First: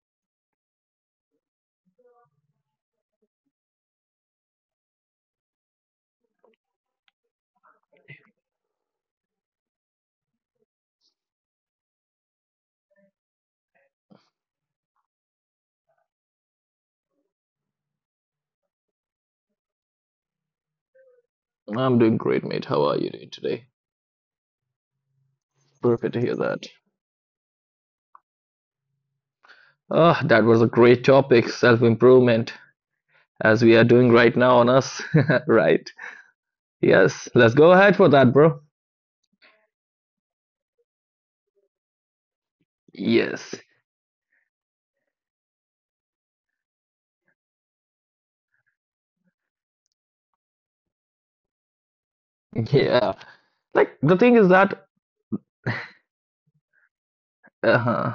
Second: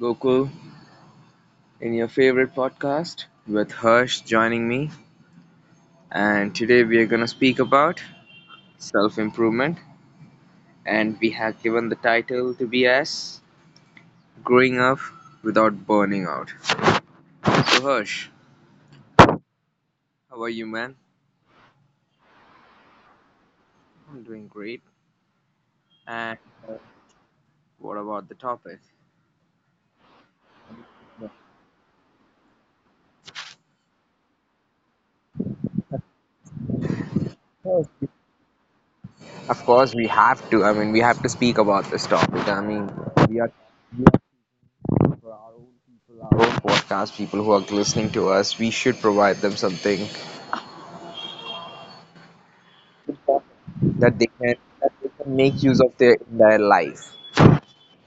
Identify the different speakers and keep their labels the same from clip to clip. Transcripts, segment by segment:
Speaker 1: Gokul in your favorite podcast with Harsh joining me. And today we are going to speak about self improvement. And we have given the title to be as Growing Up Without Burning Out. So, Harsh, how are you, man?
Speaker 2: I'm doing great, mate. How are you doing today?
Speaker 1: I'm doing great.
Speaker 2: Perfect to hear
Speaker 1: And
Speaker 2: that.
Speaker 1: what about the topic?
Speaker 2: Ah, that was a great topic, self-improvement, as we are doing right now on us. Right. Yes, let's go ahead for that, bro.
Speaker 1: Of course, we have to. I mean, we have to speak about this topic. I mean, we
Speaker 2: Yes.
Speaker 1: are, we are our own podcast people who are listening to us. We should provide them something
Speaker 2: Yeah. Like the
Speaker 1: that they
Speaker 2: thing is
Speaker 1: can
Speaker 2: that...
Speaker 1: that they can make use of their entire life.
Speaker 2: Uh-huh.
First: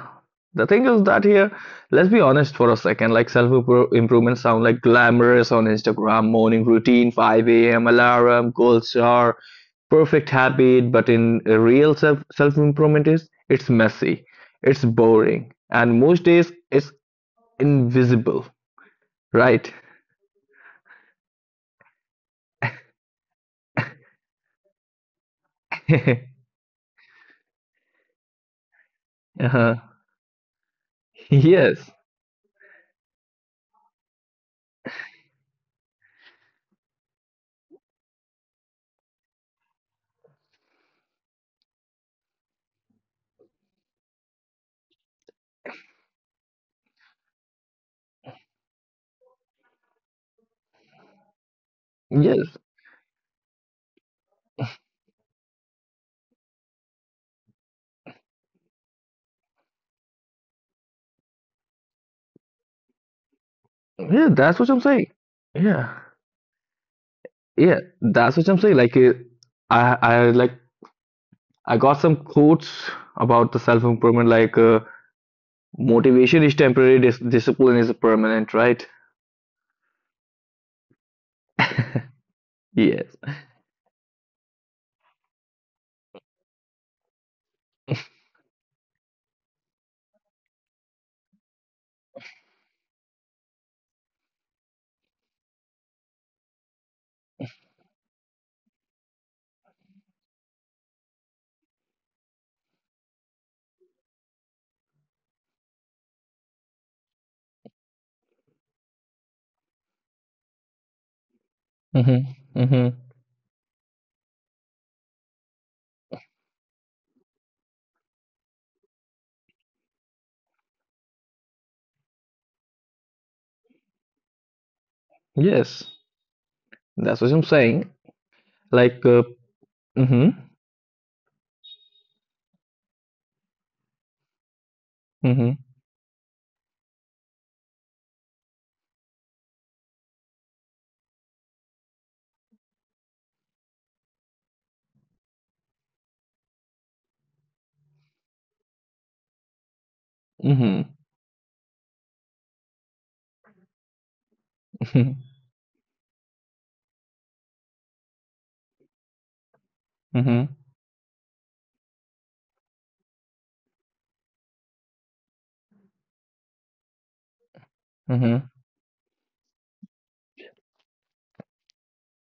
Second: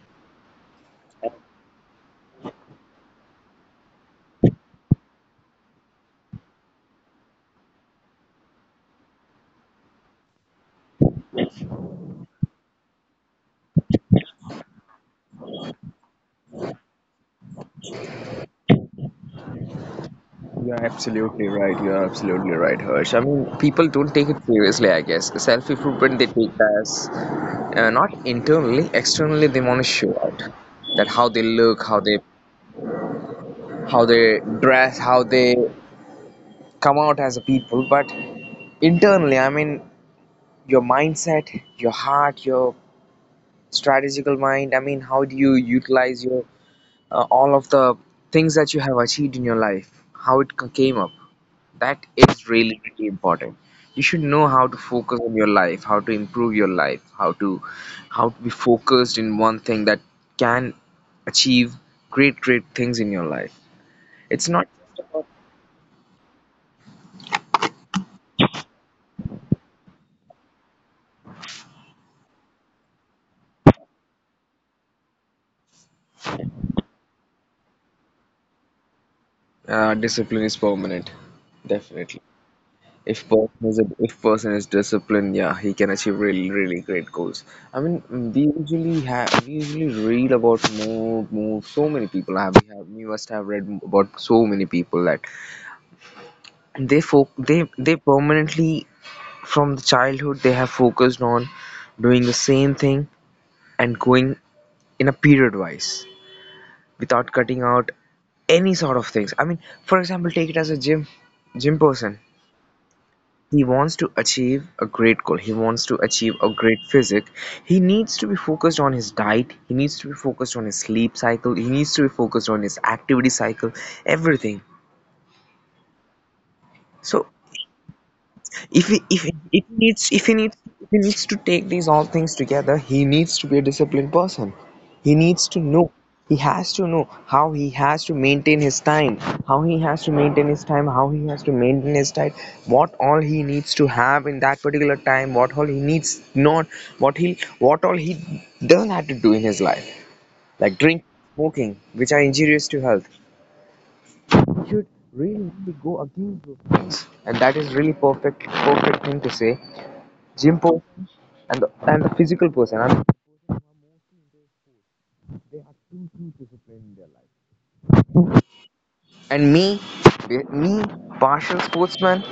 Speaker 2: The thing is that here, let's be honest for a second, like self-improvement sound like glamorous on Instagram, morning routine, 5 a.m. alarm, goal star, perfect habit, but in a real self-improvement is it's messy, it's boring, and most days it's invisible, right?
Speaker 1: You're absolutely right. You're absolutely right, Harsh. I mean, people don't take it seriously, I guess. Self improvement they take as not internally, externally they
Speaker 2: Uh-huh.
Speaker 1: want to show out that how they look,
Speaker 2: Yes,
Speaker 1: how they dress, how they come out as a people. But internally, I mean, your mindset, your heart, your strategical mind. I mean, how do you utilize your all of the things that you have achieved in your life? How it came up? That
Speaker 2: yes,
Speaker 1: is really, really important. You should know how to focus on your life, how to improve your life, how to be focused in one thing that can achieve great, great things in your life.
Speaker 2: yeah,
Speaker 1: It's
Speaker 2: that's what
Speaker 1: not
Speaker 2: I'm saying.
Speaker 1: just about.
Speaker 2: Yeah, yeah, that's what I'm saying. I like I got some quotes about the self improvement, motivation is temporary, discipline is permanent, right?
Speaker 1: Discipline is permanent, definitely.
Speaker 2: Yes.
Speaker 1: If person is disciplined, yeah, he can achieve really, really great goals. I mean, we usually read about more. So many people have we must have read about so many people that they permanently from the childhood they have focused on doing the same thing and going in a period wise without cutting out any sort of things. I mean, for example, take it as a Gym person,
Speaker 2: Mm-hmm. Mm-hmm.
Speaker 1: he wants to achieve a great goal. He wants to achieve a great physique. He needs to be focused on his diet. He needs to be focused on his sleep cycle. He needs to be focused on his activity cycle, everything.
Speaker 2: Yes. That's
Speaker 1: So
Speaker 2: what I'm saying.
Speaker 1: if
Speaker 2: Like,
Speaker 1: he,
Speaker 2: uh,
Speaker 1: if, if he needs
Speaker 2: mm-hmm.
Speaker 1: to take these all things together, he needs to be a disciplined person. he
Speaker 2: Mm-hmm.
Speaker 1: needs to know he has to know how he has to maintain his time. How he has to maintain his time What all he needs to have in that particular time, what all he needs not, what all he doesn't have to do in his life, like
Speaker 2: Mm-hmm.
Speaker 1: drink, smoking, which are injurious to health. He should really go against those things, and that is really perfect thing to say.
Speaker 2: Mm-hmm.
Speaker 1: Jimpo and the physical person, and,
Speaker 2: Mm-hmm.
Speaker 1: and me, partial sportsman,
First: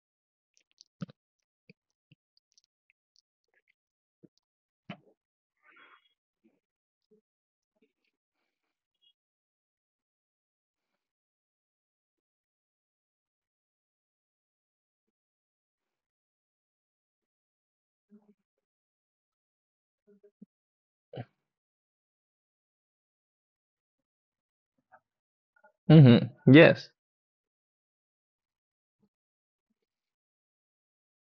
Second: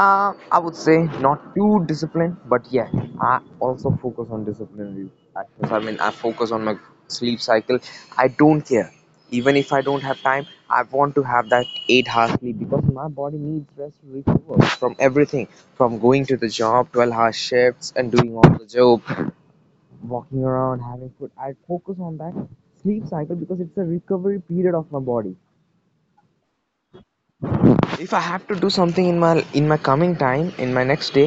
Speaker 1: I would say, not too disciplined, but yeah, I also focus on disciplinary actions. I mean, I focus on my sleep cycle. I don't care. Even if I don't have time, I want to have that 8-hour sleep because my body needs rest to recover from everything, from going to the job, 12-hour shifts, and doing all the job, walking around, having food. I focus on that sleep cycle because it's a recovery period of my body.
Speaker 2: Mm-hmm. Yes.
Speaker 1: If I have to do something in my coming time, in my next day,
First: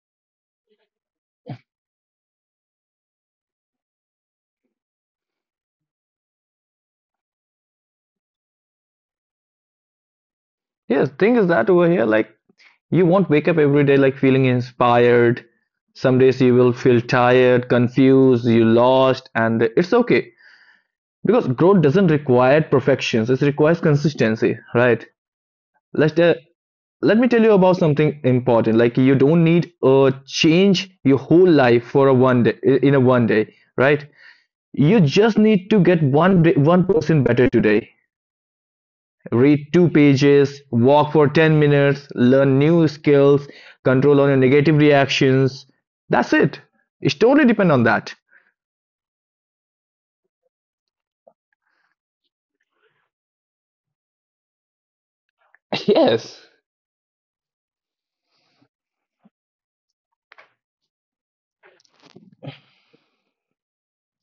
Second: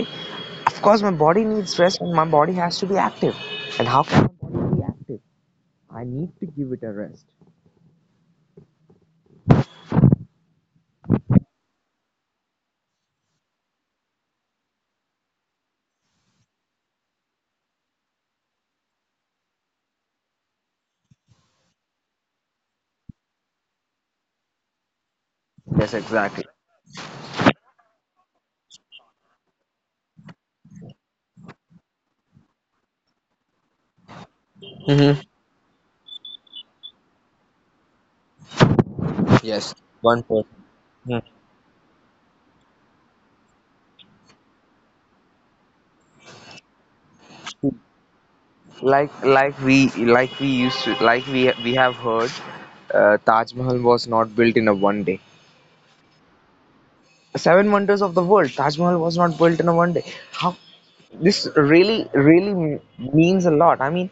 Speaker 1: of course my body needs rest and my body has to be active. And how can my body be active? I need to give it a rest.
Speaker 2: Yes. Thing is that over here, like, you won't wake up every day like feeling inspired. Some days you will feel tired, confused, you lost, and it's okay because growth doesn't require perfections. It requires consistency, right?
Speaker 1: Yes,
Speaker 2: Let
Speaker 1: exactly.
Speaker 2: let me tell you about something important, like you don't need change your whole life for a one day, in a one day, right? You
Speaker 1: Hmm.
Speaker 2: just need to get one day, one person better today. Read
Speaker 1: Yes,
Speaker 2: two
Speaker 1: one person.
Speaker 2: pages, walk for 10 minutes, learn new skills, control on your negative reactions. That's it. It's totally depend
Speaker 1: Mhm.
Speaker 2: on that.
Speaker 1: Like we like we used to like we have heard, Taj Mahal was not built in a one day.
Speaker 2: Yes.
Speaker 1: Seven wonders of the world, Taj Mahal was not built in a one day. How this really really means a lot. I mean,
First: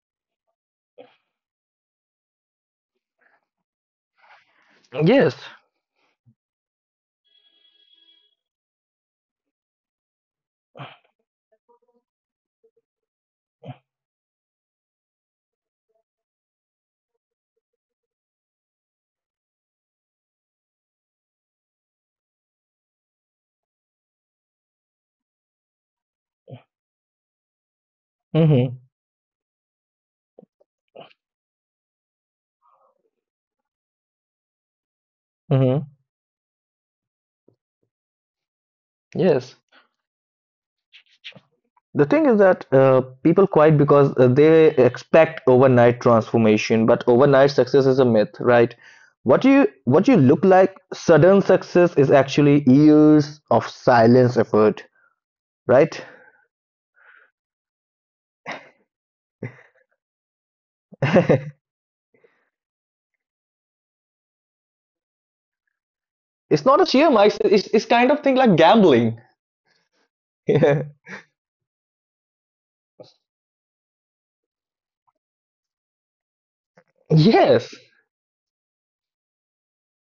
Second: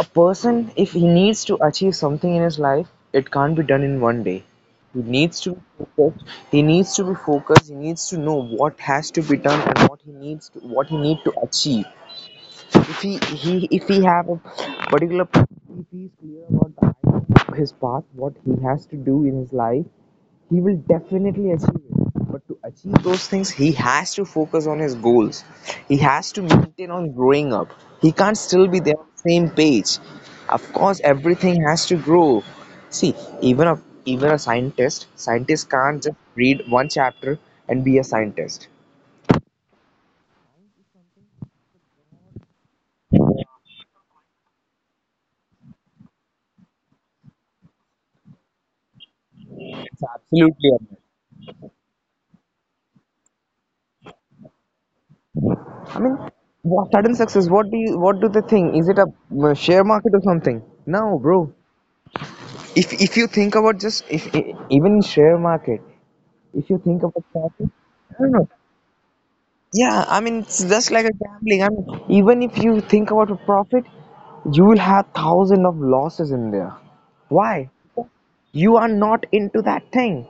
Speaker 1: a person, if he needs to achieve something in his life, it can't be done in one day. He needs
Speaker 2: Yes.
Speaker 1: to be focused. He needs to know what has to be done and what he need to achieve. If he, he if he have a particular If he is clear about the idea of his path, what he has to do in his life, he will definitely achieve it. But to achieve those things, he has to focus on his goals. He has to maintain on growing up. He can't still be
Speaker 2: Mm-hmm.
Speaker 1: there on the same page. Of course, everything has to grow. See, even a even a scientist
Speaker 2: Mm-hmm.
Speaker 1: can't just read one chapter and be a scientist.
Speaker 2: Yes. The thing is that people quit because they expect overnight transformation, but overnight success is a myth, right?
Speaker 1: It's
Speaker 2: What you look
Speaker 1: absolutely
Speaker 2: like,
Speaker 1: unfair.
Speaker 2: sudden success is actually years of silence effort,
Speaker 1: I
Speaker 2: right?
Speaker 1: mean, what sudden success? What do they think? Is it a share market or something? No, bro. If you think about, just if e- even in share market, if
Speaker 2: It's
Speaker 1: you
Speaker 2: not a
Speaker 1: think
Speaker 2: sheer
Speaker 1: about
Speaker 2: mice.
Speaker 1: profit.
Speaker 2: It's
Speaker 1: I
Speaker 2: kind of
Speaker 1: don't
Speaker 2: thing
Speaker 1: know.
Speaker 2: like gambling.
Speaker 1: Yeah, I mean it's just like a gambling. I mean, even if you think about a profit, you will have thousand of losses in there. Why?
Speaker 2: Yes.
Speaker 1: You are not into that thing.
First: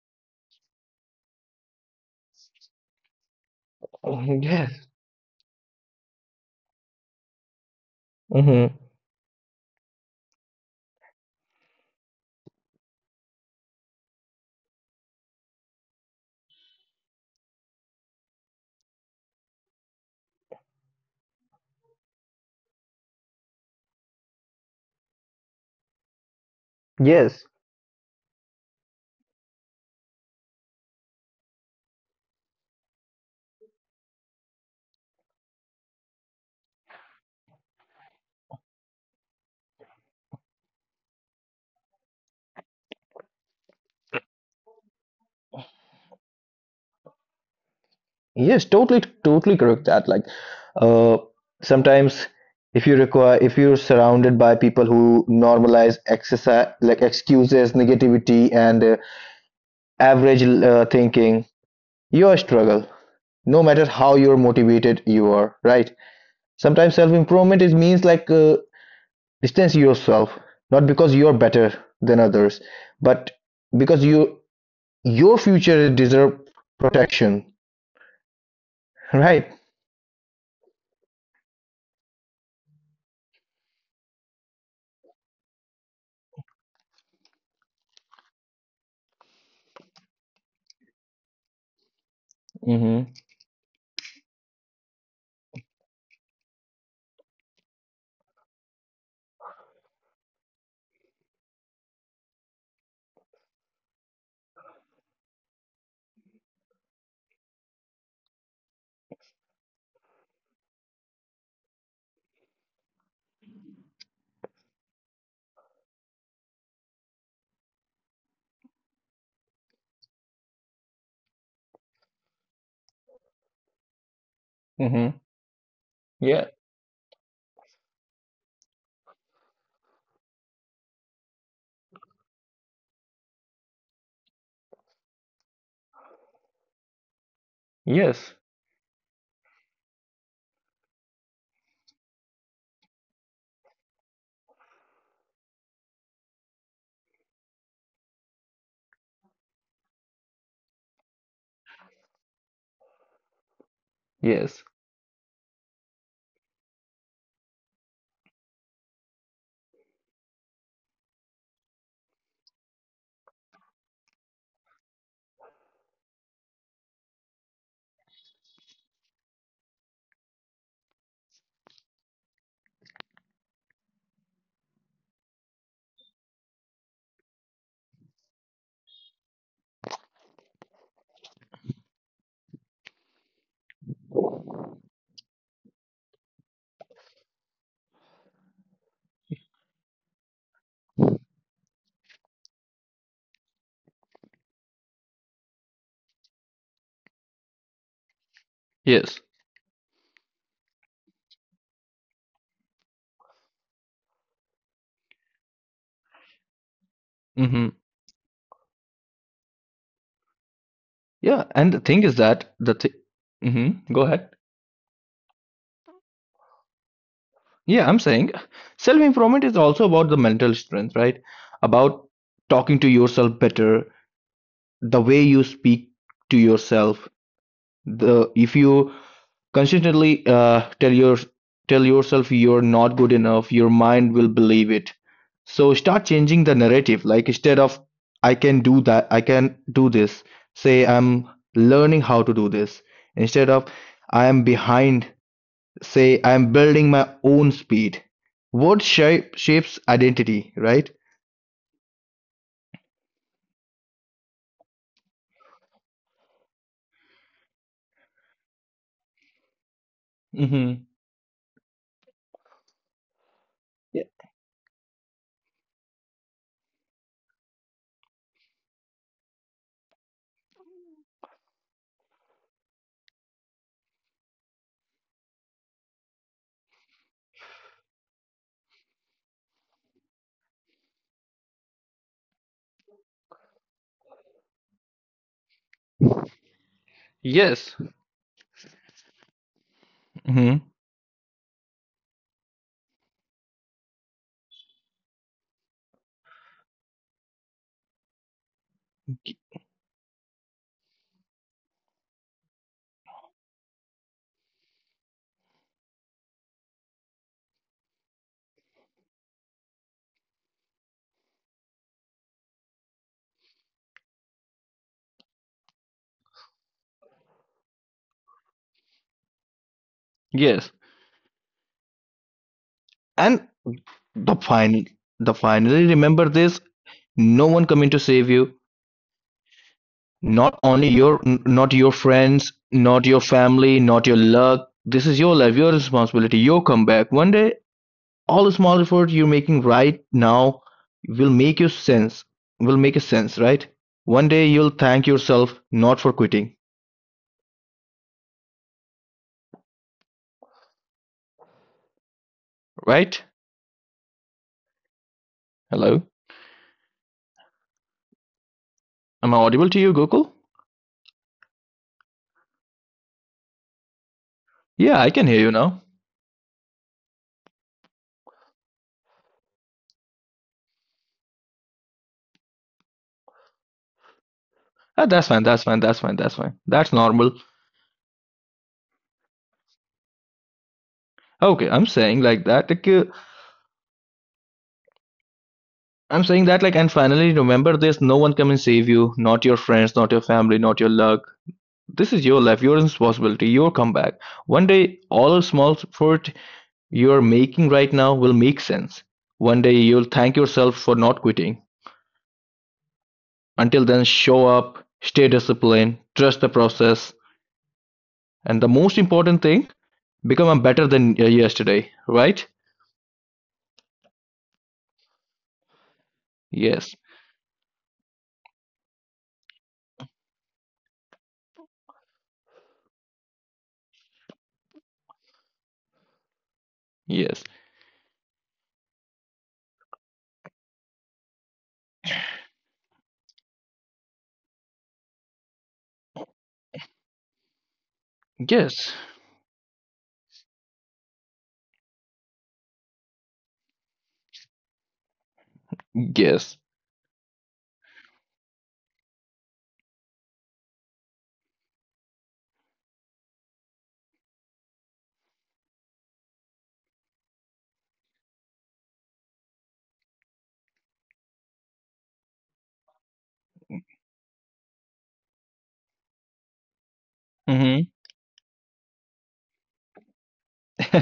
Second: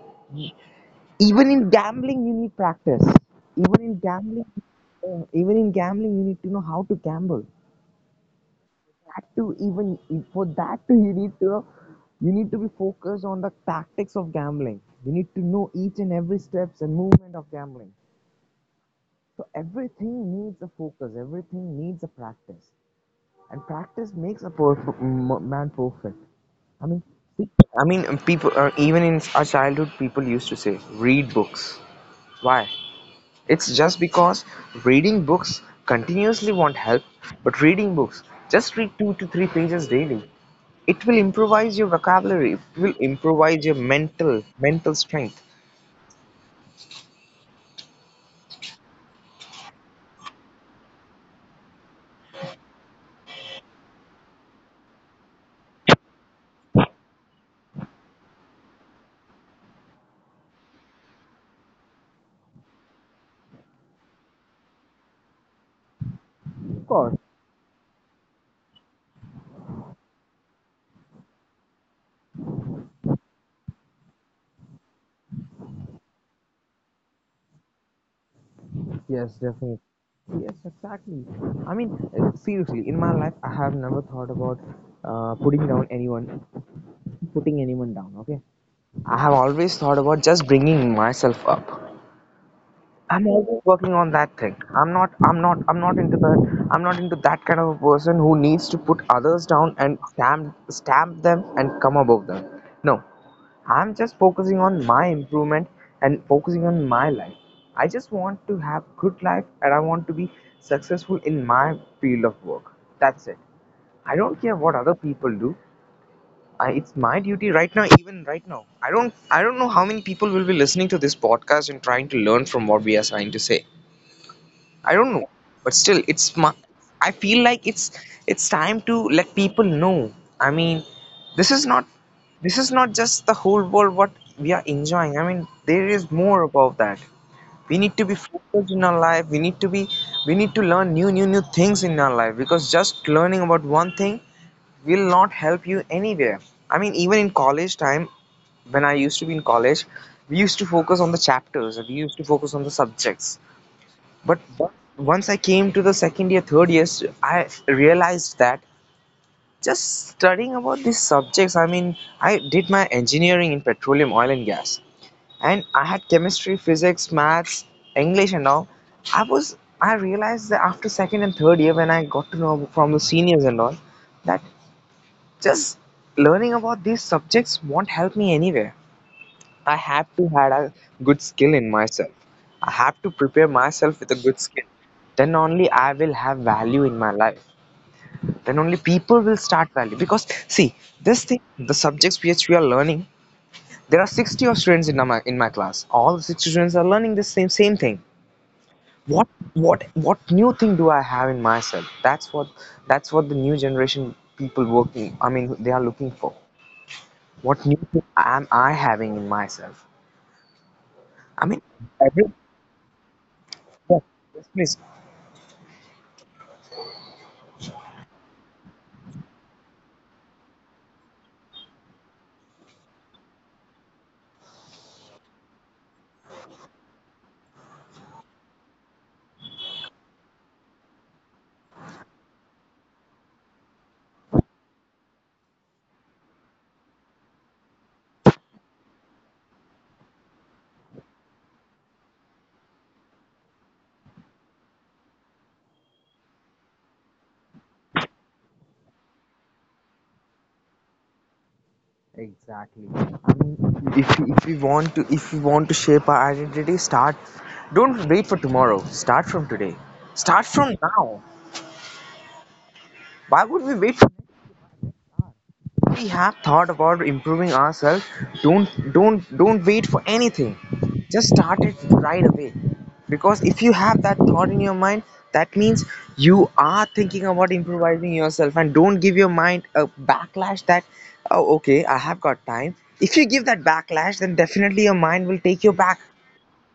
Speaker 1: Even in gambling, you need practice. Even in gambling,
Speaker 2: Yes.
Speaker 1: even in gambling, you need to know how to gamble.
Speaker 2: Hmm.
Speaker 1: That to even for that to, you need to know, you need to be focused on the tactics of gambling. You need to know each and every steps and movement of gambling. So everything needs a focus. Everything needs a practice, and practice makes a man perfect. I mean, see.
Speaker 2: Yes.
Speaker 1: I mean, people, even in our childhood, people used to say, "Read books." Why? It's just because reading books continuously won't help, but reading books, just read two to three pages daily. It will improvise your vocabulary. It will improvise your mental strength.
Speaker 2: Yes, totally, totally correct that. Uh, sometimes if you're surrounded by people who normalize exercise, like excuses, negativity, and average thinking, your struggle, no matter how you're motivated you are, right?
Speaker 1: Of
Speaker 2: Sometimes
Speaker 1: course.
Speaker 2: self-improvement is means distance yourself, not because you're better than others, but because you your future deserve protection,
Speaker 1: Yes,
Speaker 2: right?
Speaker 1: definitely. Yes, exactly. I mean, seriously, in my life, I have never thought about putting down anyone, putting anyone down. Okay, I have always thought about just bringing myself up.
Speaker 2: Mm-hmm.
Speaker 1: I'm always working on that thing. I'm not. I'm not. I'm not into the. I'm not into that kind of a person who needs to put others down and stamp them and come above them. No, I'm just focusing on my improvement and focusing on my life. I just want to have good life and I want to be successful in my field of work. That's it. I don't care what other people do. It's my duty right now, even right now. I don't know how many people will be listening to this podcast and trying to learn from what we are trying to say. I
Speaker 2: Mm-hmm.
Speaker 1: don't know, but still,
Speaker 2: Yeah.
Speaker 1: it's my. I feel like it's time to let people know. I mean, this is not this is not just the whole world what we are enjoying. I mean, there is more about that. We need to be
Speaker 2: Yes.
Speaker 1: focused in our life. We need to learn new things in our life because just learning about one thing will not help you anywhere. I mean, even in college time, when I used to be in college, we used to focus on the chapters and we used to focus on the subjects,
Speaker 2: Yes.
Speaker 1: but once I came to the second year, third year, I realized that just studying about these subjects. I mean, I did my engineering in petroleum, oil, and gas, and I had chemistry, physics, maths, English, and all. I realized that after second and third year, when I got to know from the seniors and all, that just learning about these subjects won't help me anywhere. I have to had a good skill in myself. I have to prepare myself with a good skill. Then only I will have value in my life. Then only people will start value. Because see, this thing, the subjects which we are learning, there are 60 of students in my class. All the 60 students are learning the same thing.
Speaker 2: Yes.
Speaker 1: What what new thing do I have in myself? That's what the new generation people working. I mean, they are looking for.
Speaker 2: Mm-hmm.
Speaker 1: What new thing am I having in myself?
Speaker 2: Yeah,
Speaker 1: I
Speaker 2: and the
Speaker 1: mean,
Speaker 2: thing is
Speaker 1: every.
Speaker 2: that the thing. Mm-hmm. Go
Speaker 1: Yeah,
Speaker 2: ahead.
Speaker 1: yes, please.
Speaker 2: Yeah, I'm saying self improvement is also about the mental strength, right? About talking to yourself better, the way you speak to yourself, the if you consistently tell yourself you're not good enough, your mind will believe it. So start changing the narrative. Like instead of I can do that, I can do this, say I'm learning how to do this. Instead of I am behind, say I'm building my own speed. Word shapes identity, right?
Speaker 1: Exactly. I mean, if we want to shape our identity, start. Don't wait for tomorrow. Start from today. Start
Speaker 2: Mm-hmm.
Speaker 1: from now. Why would we wait? We have thought about improving ourselves. Don't wait for anything. Just start it right away. Because if you have that thought in your mind, that means you are thinking about improvising yourself, and don't give your mind a backlash that oh okay, I have got time. If you give that backlash, then definitely your mind will take you back.
Speaker 2: Yes. Mm-hmm. Yes. And the final, the finally remember this: no one coming to save you. Not your friends, not your family, not your luck. This is your life, your responsibility, your comeback. One day, all the small efforts you're making right now will make you sense. Will make a sense, right? One day you'll thank yourself not for quitting, right? Hello, am I audible to you, Gokul? Yeah, I can hear you now. Ah, that's fine. That's fine. That's fine. That's fine. That's normal. Okay, I'm saying like that. I'm saying that, like, and finally remember this: no one come and save you, not your friends, not your family, not your luck. This is your life, your responsibility, your comeback. One day all small effort you're making right now will make sense. One day you'll thank yourself for not quitting. Until then, show up, stay disciplined, trust the process, and the most important thing, become a better than yesterday, right? Yes. Yes. Yes. Yes. Mhm. Mhm.